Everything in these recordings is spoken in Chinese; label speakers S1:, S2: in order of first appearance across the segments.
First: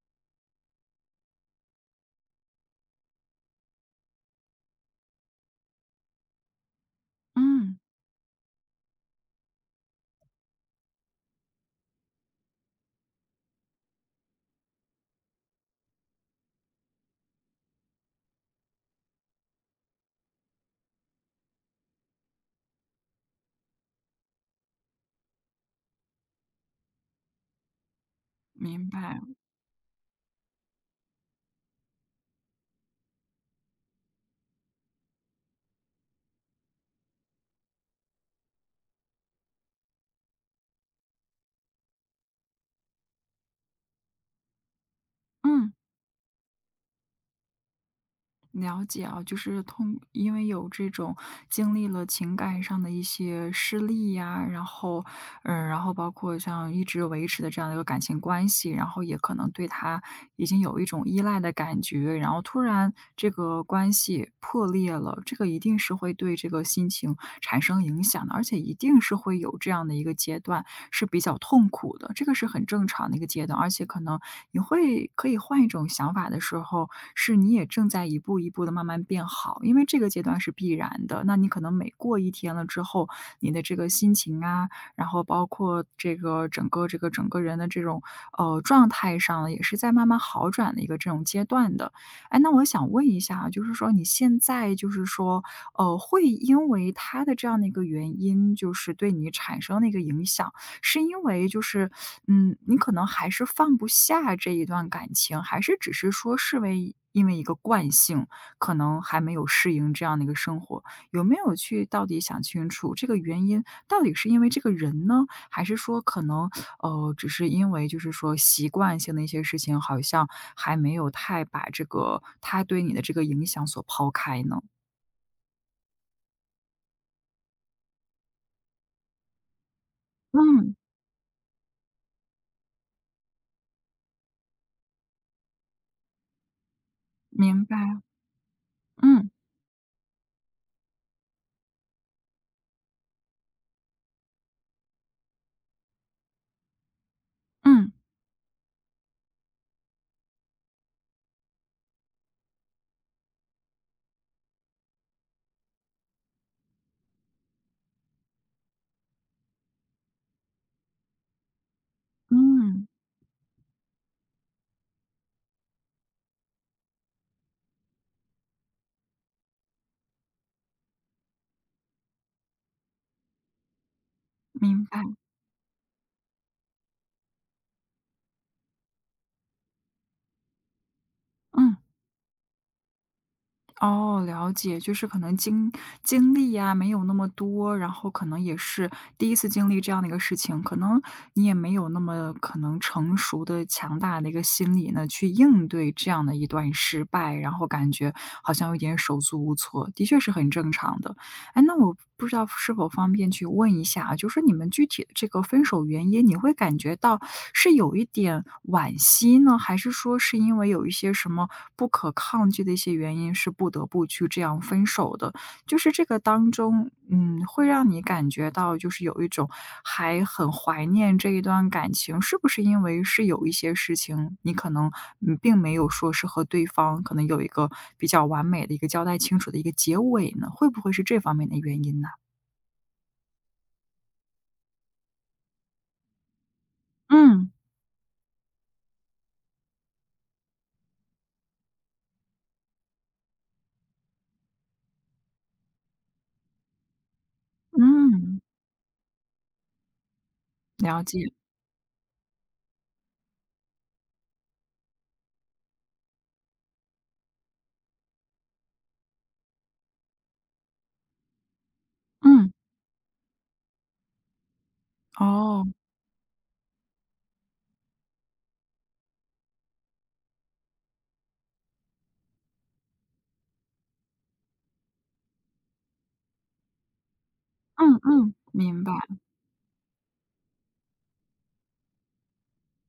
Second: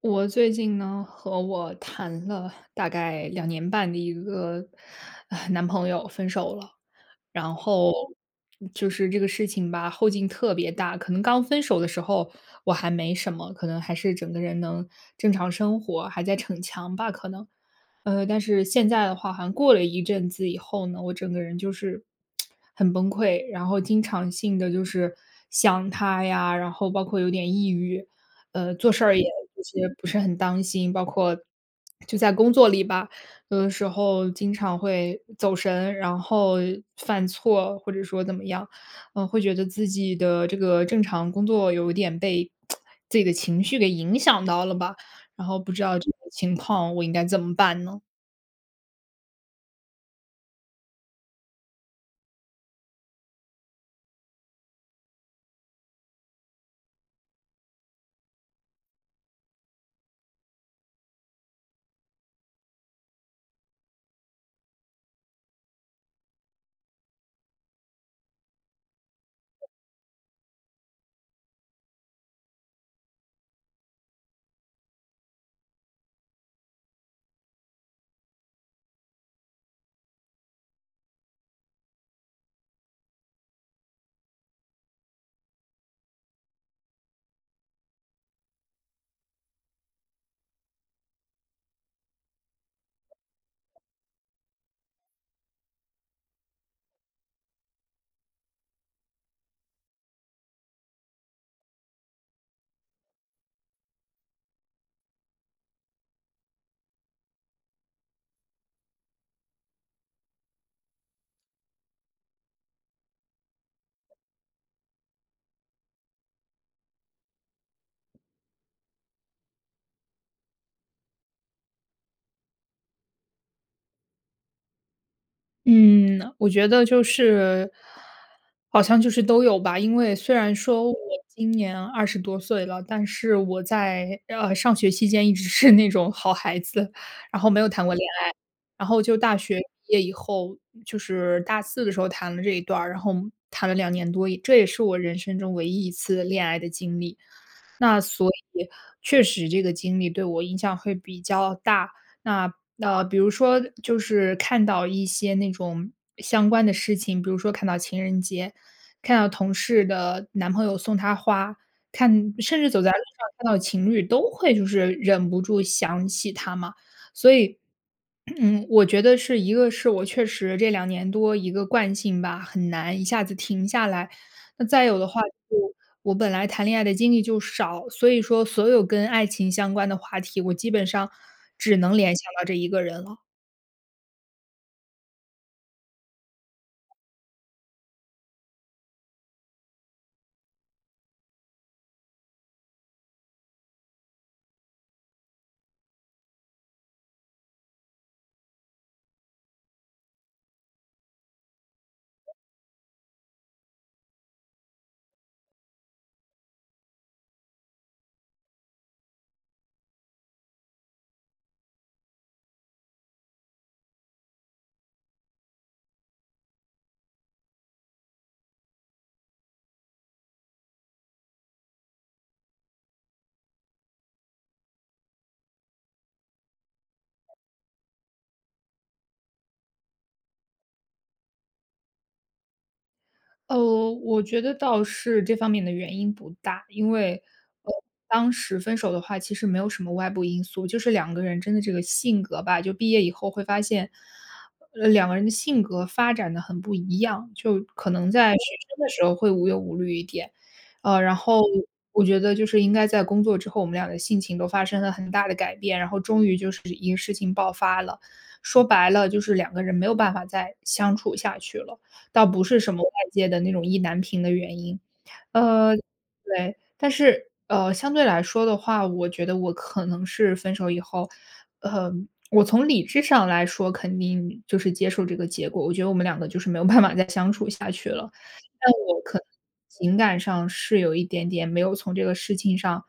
S1: 我最近呢，和我谈了大概两年半的一个，男朋友分手了。然
S2: 嗯，
S1: 后就是这个事情吧，后劲特别大，可能刚分手的时候我还没什么，可能还是整个人能正常生活，还在逞强吧可能。但是现在的话，好像过了一阵子以后呢，我整个人就是很崩溃，然后经常性的就是想他呀，然后包括有点抑郁。做
S2: 明
S1: 事儿
S2: 白，
S1: 也就是不是很当心，包括就在工作里吧，有的时候经常会走神，然后犯错，或者说怎么样，嗯、会觉得自己的这个正常工作有一点被自己的情绪给影响到了吧，然后不
S2: 嗯，
S1: 知道这个情况我应该怎么办呢？
S2: 了解啊，就是因为有这种经历了情感上的一些失利呀，然后包括像一直维持的这样的一个感情关系，然后也可能对他已经有一种依赖的感觉，然后突然这个关系破裂了，这个一定是会对这个心情产生影响的，而且一定是会有这样的一个阶段是比较痛苦的，这个是很正常的一个阶段，而且可能你会可以换一种想法的时候，是你也正在一步一步的慢慢变好，因为这个阶段是必然的，那你可能每过一天了之后，你的这个心情啊，然后包括这个整个人的这种状态上，也是在慢慢好转的一个这种阶段的。哎，那我想问一下啊，就是说你现在就是说，会因为他的这样的一个原因，就是对你产生的一个影响，是因为就是,你可能还是放不下这一段感情，还是只是说视为因为一个惯性，可能还没有适应这样的一个生活，有没有去到底想清楚这个原因？到底是因为这个人呢，还是说可能只是因为就是说习惯性的一些事情，好像还没有太把这个他对你的这个影响所抛开呢？
S1: 嗯，我觉得就是好像就是都有吧。因为虽然
S2: 嗯，
S1: 说我今年二十多岁了，但是我在，上学期间一直是那种好孩子，然后没
S2: 明
S1: 有
S2: 白，
S1: 谈过恋爱。然后就
S2: 嗯
S1: 大学毕业以后，就是大四的时候谈了这一段儿，然后谈了两年多，这也是我人生中唯一一次恋爱的经历。
S2: 嗯
S1: 那所以确实这个经历对我影响会比较大。那比如说就是看到一些那种相关的事情，比如说看到情人节，看到同事的男朋友送她花，看甚至走
S2: 嗯，
S1: 在路上看到情侣都会就是忍不住想起他嘛。所以嗯，我觉得是一个是我确实这两年多一个惯性吧，很难一下子停下来。那再
S2: 明
S1: 有
S2: 白，
S1: 的话就我本来谈恋爱的经历就少，所以说所有跟爱情相关的话题，我基本上只
S2: 嗯。
S1: 能联想到这一个人了。
S2: 哦，了解，就是可能经历呀，没有那么多，然后可能也是第一次经历这样的一个事情，可能你也没有那么可能成熟的、强大的一个心理呢，去应对这样的一段失败，然后感觉好像有点手足无措，的确是很正常的。哎，那我不知道是否方便去问一下啊，就说你们具体的这个分手原因，你会感觉到是有一点惋惜呢，还是说是因为有一些什么不可抗拒的一些原因，是不得不去这样分手的？就是这个当中，会让你感觉到就是有一种还很怀念这一段感情，是不是因为是有一些事情你可能并没有说是和对方可能有一个比较完美的一个交代清楚的一个结尾呢？会不会是这方面的原因呢？
S1: 我觉得倒是这方面的原因不大，因为，
S2: 嗯
S1: 呃，当时分手的话，其实没有什么外部因素，就是两个人真的这个性格吧，就毕业以后会发现，两个人的性格发展的很不一样，就可能在学
S2: 嗯，
S1: 生的时候会无忧无虑一点，呃，
S2: 了
S1: 然
S2: 解，
S1: 后我觉得就是应该在工作之后，我们俩的性情都发生了很大的改变，然后终于就是一个事情爆发了，说白了就是两个人没有办法再相处下去了。倒不
S2: 嗯，
S1: 是什么外界的那种意难平的原因。
S2: 哦，
S1: 呃，对，但是，相对来说的话，我觉得我可能是分手以后，呃，我从理智上来说肯定就是接受这个结果，我觉得我们两个就是没有办法再相处下去
S2: 嗯
S1: 了。
S2: 嗯，
S1: 但
S2: 明白，
S1: 我可能情感上是有一点点没有从这个事情上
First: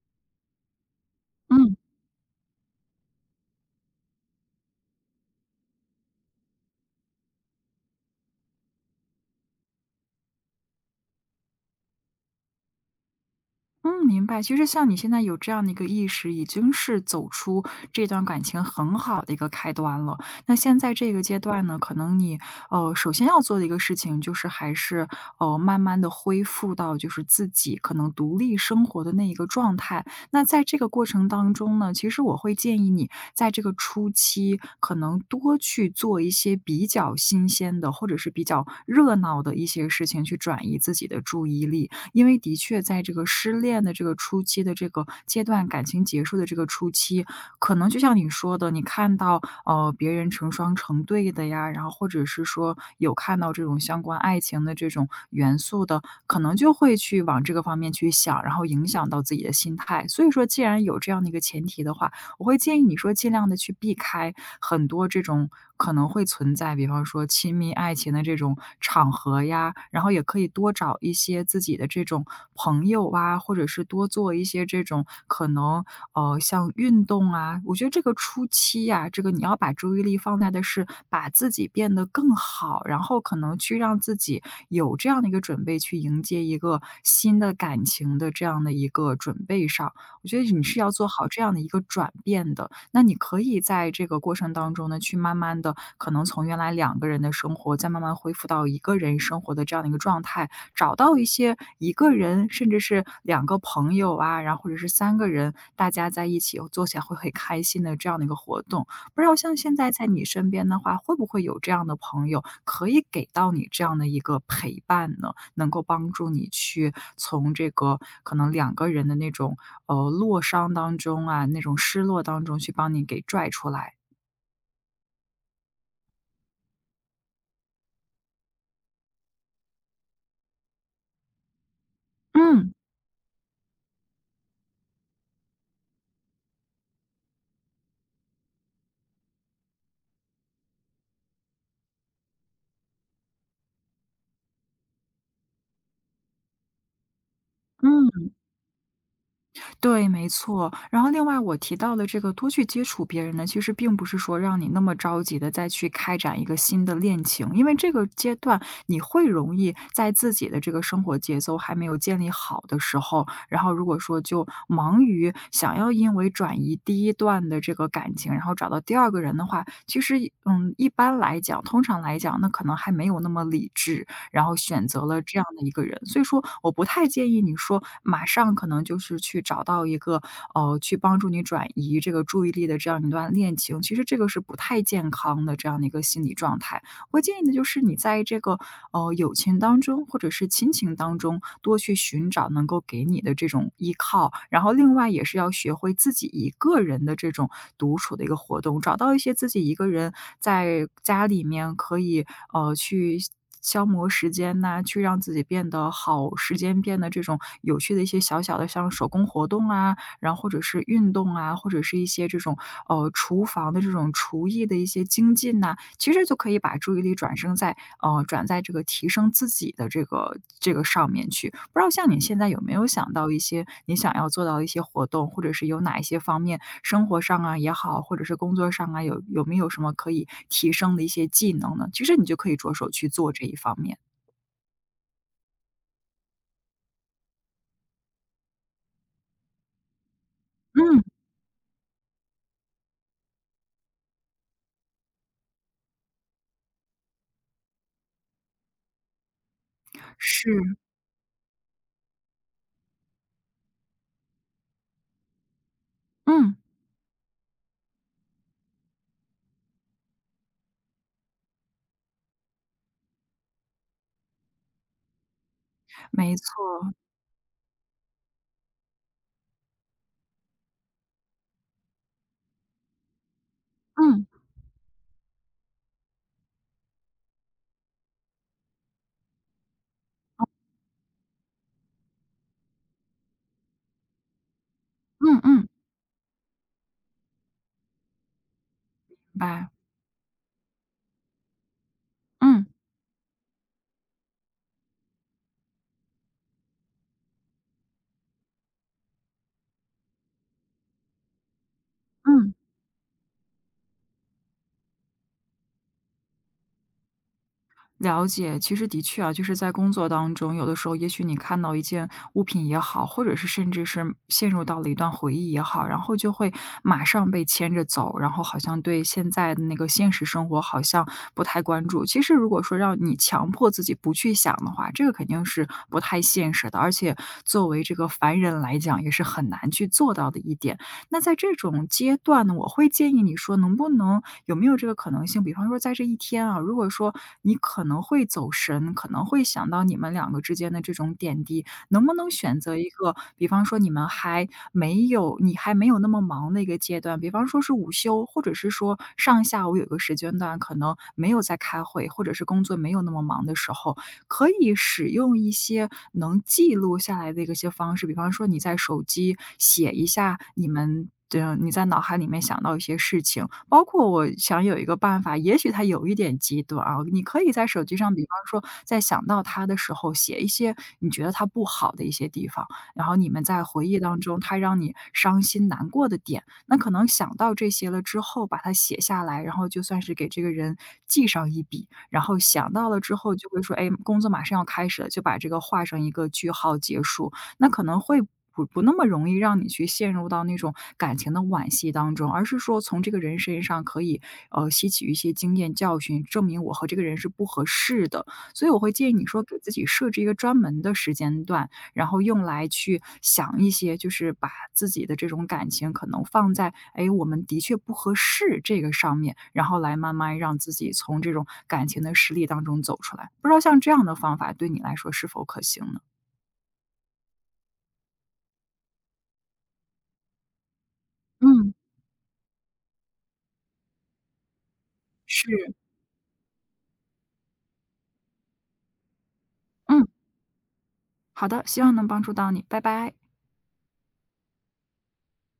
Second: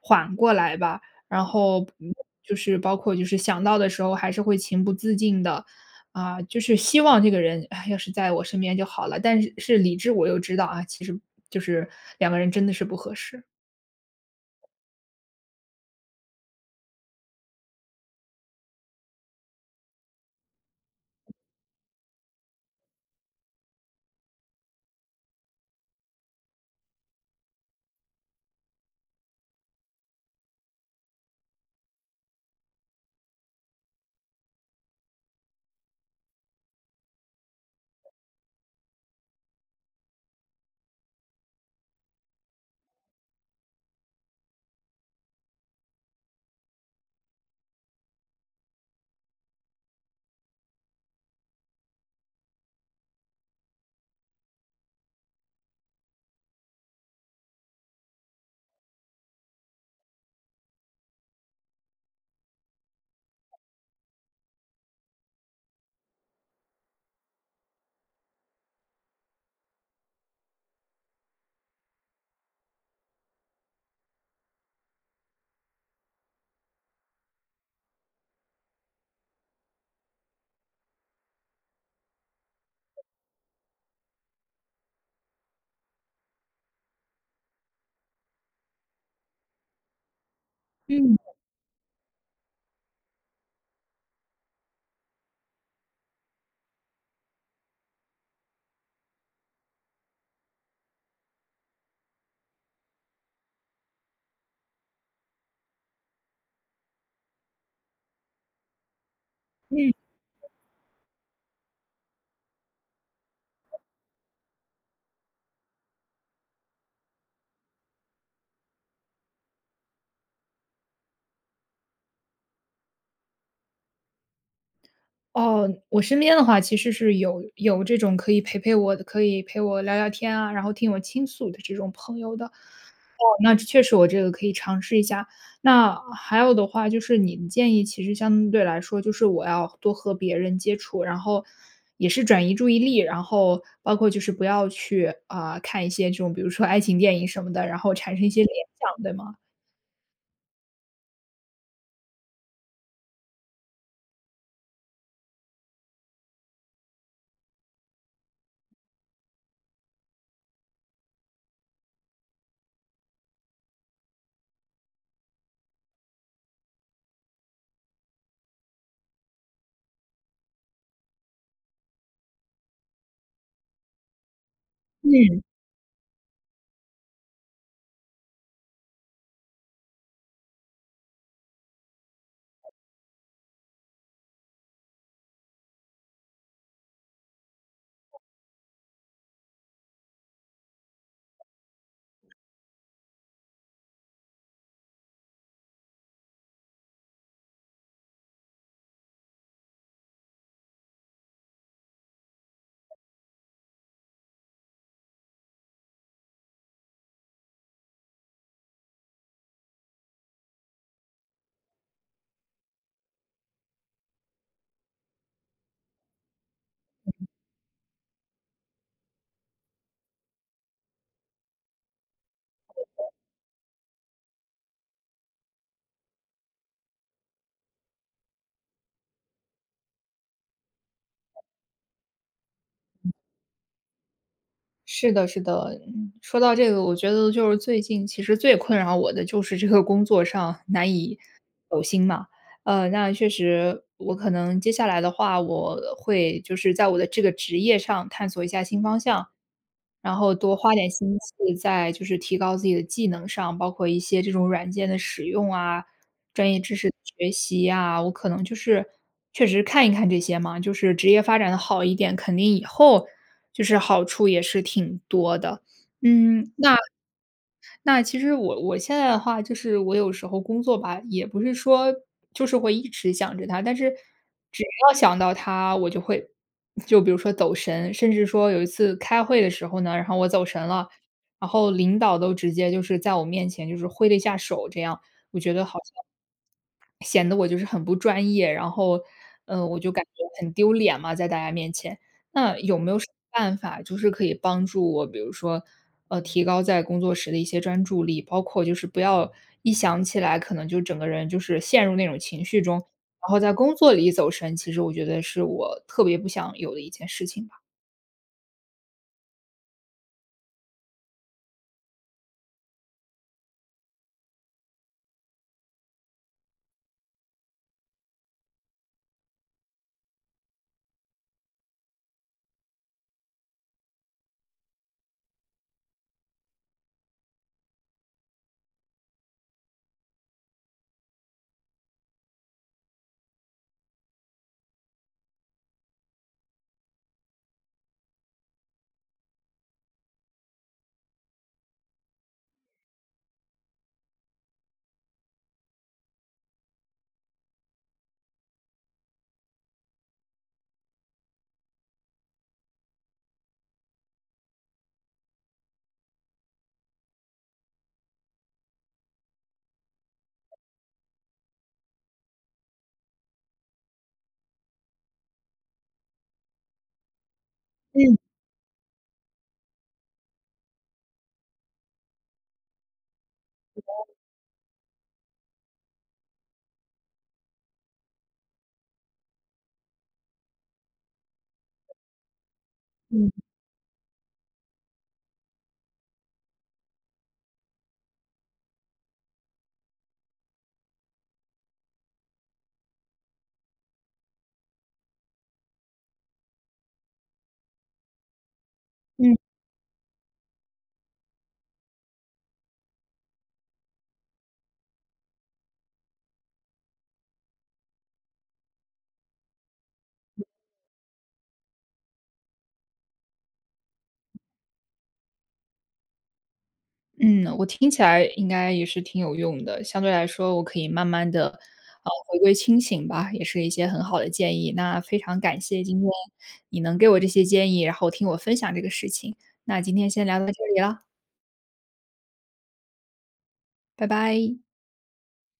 S1: 缓过来吧，然
S2: 嗯。
S1: 后，嗯就是包括就是想到的时候还是会情不自禁的。啊，就是希望这个人，哎要是在我身边就好了，但是是理智我又知道啊，其实就是两个人真的是不合适。
S2: 嗯，明白。其实像你现在有这样的一个意识，已经是走出这段感情很好的一个开端了。那现在这个阶段呢，可能你首先要做的一个事情就是，还是慢慢的恢复到就是自己可能独立生活的那一个状态。那在这个过程当中呢，其实我会建议你在这个初期，可能多去做一些比较新鲜的，或者是比较热闹的一些事情，去转移自己的注意力。因为的确在这个失恋的这个初期的这个阶段，感情结束的这个初期，可能就像你说的，你看到别人成双成对的呀，然后或者是说有看到这种相关爱情的这种元素的，可能就会去往这个方面去想，然后影响到自己的心态。所以说，既然有这样的一个前提的话，我会建议你说尽量的去避开很多这种可能会存在，比方说亲密爱情的这种场合呀，然后也可以多找一些自己的这种朋友啊，或者是多做一些这种可能，像运动啊。我觉得这个初期呀，这个你要把注意力放在的是把自己变得更好，然后可能去让自己有这样的一个准备去迎接一个新的感情的这样的一个准备上。我觉得你是要做好
S1: 嗯
S2: 这样的一个转变的。那你可以在这个过程当中呢，去慢慢的可能从原来两个人的生活，再慢慢恢复到一个人生活的这样的一个状态，找到一些一个人甚至是两个朋友啊，然后或者是三个人，大家在一起做起来会很开心的这样的一个活动。不知道像现在
S1: 嗯。
S2: 在你身边的话，会不会有这样的朋友可以给到你这样的一个陪伴呢？能够帮助你去从这个可能两个人的那种落伤当中啊，那种失落当中去帮你给拽出来。
S1: 哦，我身边的话其实是有这种可以陪陪我的，可以陪我聊聊天啊，然后听我倾诉的这种朋友的。
S2: 嗯，
S1: 那确实我这个可以尝试一下。那还有的话就是你的建议其实相对来说，就是我要多和别人接触，然后也是转移注意力，然后包括就是不要去，啊，看一些这种比如说爱情电影什么的，然后产生一
S2: 嗯，
S1: 些联想，对吗？
S2: 对，没错。然后另外我提到的这个多去接触别人呢，其实并不是说让你那么着急的再去开展一个新的恋情，因为这个阶段你会容易在自己的这个生活节奏还没有建立好的时候，然后如果说就忙于想要因为转移第一段的这个感情，然后找到第二个人的话，其实,一般来讲，通常来讲，那可能还没有那么理智。然后选择了这
S1: 嗯。
S2: 样的一个人。所以说我不太建议你说马上可能就是去找到一个，去帮助你转移这个注意力的这样一段恋情，其实这个是不太健康的这样的一个心理状态。我建议的就是你在这个友情当中，或者是亲情当中，多去寻找能够给你的这种依靠。然后，另外也是要学会自己一个人的这种独处的一个活动，找到一些自己一个人在家里面可以去消磨时间呐、去让自己变得好，时间变得这种有趣的一些小小的像手工活动啊，然后或者是运动啊，或者是一些这种厨房的这种厨艺的一些精进呐、其实就可以把注意力转在这个提升自己的这个上面去。不知道像你现在有没有想到一些你想要做到的一些活动，或者是有哪一些方面，生活上啊也好，或者是工作上啊，有没有什么可以提升的一些技能呢？其实你就可以着手去做这一方面。
S1: 是的，是的，嗯说到这个，我觉得就是最近其实最困扰我的就是这个工作上难
S2: 嗯，
S1: 以走心嘛。那确实，我可能接下来的话，我会就是在我的这个职业上探索一下新方向，然后
S2: 是，
S1: 多花点心思在就是提高自己的技能上，包括一些这种软件的使用啊，专
S2: 嗯，
S1: 业知识的学习啊，我可能就是确实看一看这些嘛，就是职业发展的好一点，肯定以后就是好处也是挺多的。
S2: 没
S1: 嗯，那
S2: 错，
S1: 那其实我现在的话，就是我有时候工作吧，也不是说就是会一直想着他，但是
S2: 嗯，
S1: 只要想到他，我就会就比如说走神，甚至说有一次开会的时候呢，然后我走神了，然后领导都直接就是在我面前就是挥了一下手，这样我
S2: 嗯
S1: 觉得
S2: 嗯，
S1: 好像显得我就是很不专业，然后
S2: 明
S1: 嗯，
S2: 白，
S1: 我就感觉很丢脸嘛，在大家面前。那
S2: 嗯，
S1: 有没有什么办法，就是可以帮助我，比如说，提高在工作时的一些专注力，包括就是不要一想起来，可能就整个人就是陷入那种情
S2: 嗯。
S1: 绪中，然后在工作里走神，其实我觉得是我特别不想有的一件事情吧。
S2: 了解，其实的确啊，就是在工作当中，有的时候也许你看到一件物品也好，或者是甚至是陷入到了一段回忆也好，然后就会马上被牵着走，然后好像对现在的那个现实生活好像不太关注。其实如果说让你强迫自己不去想的话，这个肯定是不太现实的，而且作为这个凡人来讲，也是很难去做到的一点。那在这种阶段呢，我会建议你说，能不能有没有这个可能性？比方说在这一天啊，如果说你可能会走神，可能会想到你们两个之间的这种点滴，能不能选择一个，比方说你还没有那么忙的一个阶段，比方说是午休，或者是说上下午有个时间段可能没有在开会，或者是工作没有那么忙的时候，可以使用一些能记录下来的一个些方式，比方说你在手机写一下你们的你在脑海里面想到一些事情，包括我想有一个办法，也许它有一点极端啊，你可以在手机上，
S1: 嗯
S2: 比方说在想到它的时候，写一些你觉得它不好的一些地方，然后你们在回忆当中，它让你伤心难过的点，那可能想到这些了之后，把它写下来，然后就算是给这个人记上一笔，然后想到了之
S1: 嗯
S2: 后就
S1: 嗯。
S2: 会说，哎，工作马上要开始了，就把这个画上一个句号结束，那可能会。不那么容易让你去陷入到那种感情的惋惜当中，而是说从这个人身上可以吸取一些经验教训，证明我和这个人是不合适的。所以我会建议你说给自己设置一个专门的时间段，然后用来去想一些，就是把自己的这种感情可能放在，哎，我们的确不合适这个上面，然后来慢慢让自己从这种感情的实力当中走出来。不知道像这样的方法对你来说是否可行呢？
S1: 嗯，我听起来应该也是挺有用的。相对来说，我可以慢慢的，
S2: 嗯，
S1: 回归清醒吧，也是一些很好的建议。那非常
S2: 是，
S1: 感谢今天你能给我这些建议，然后听我分享这个事情。那今
S2: 嗯，
S1: 天先聊到这里了，
S2: 好的，希望能帮助到你，拜拜。
S1: 拜拜。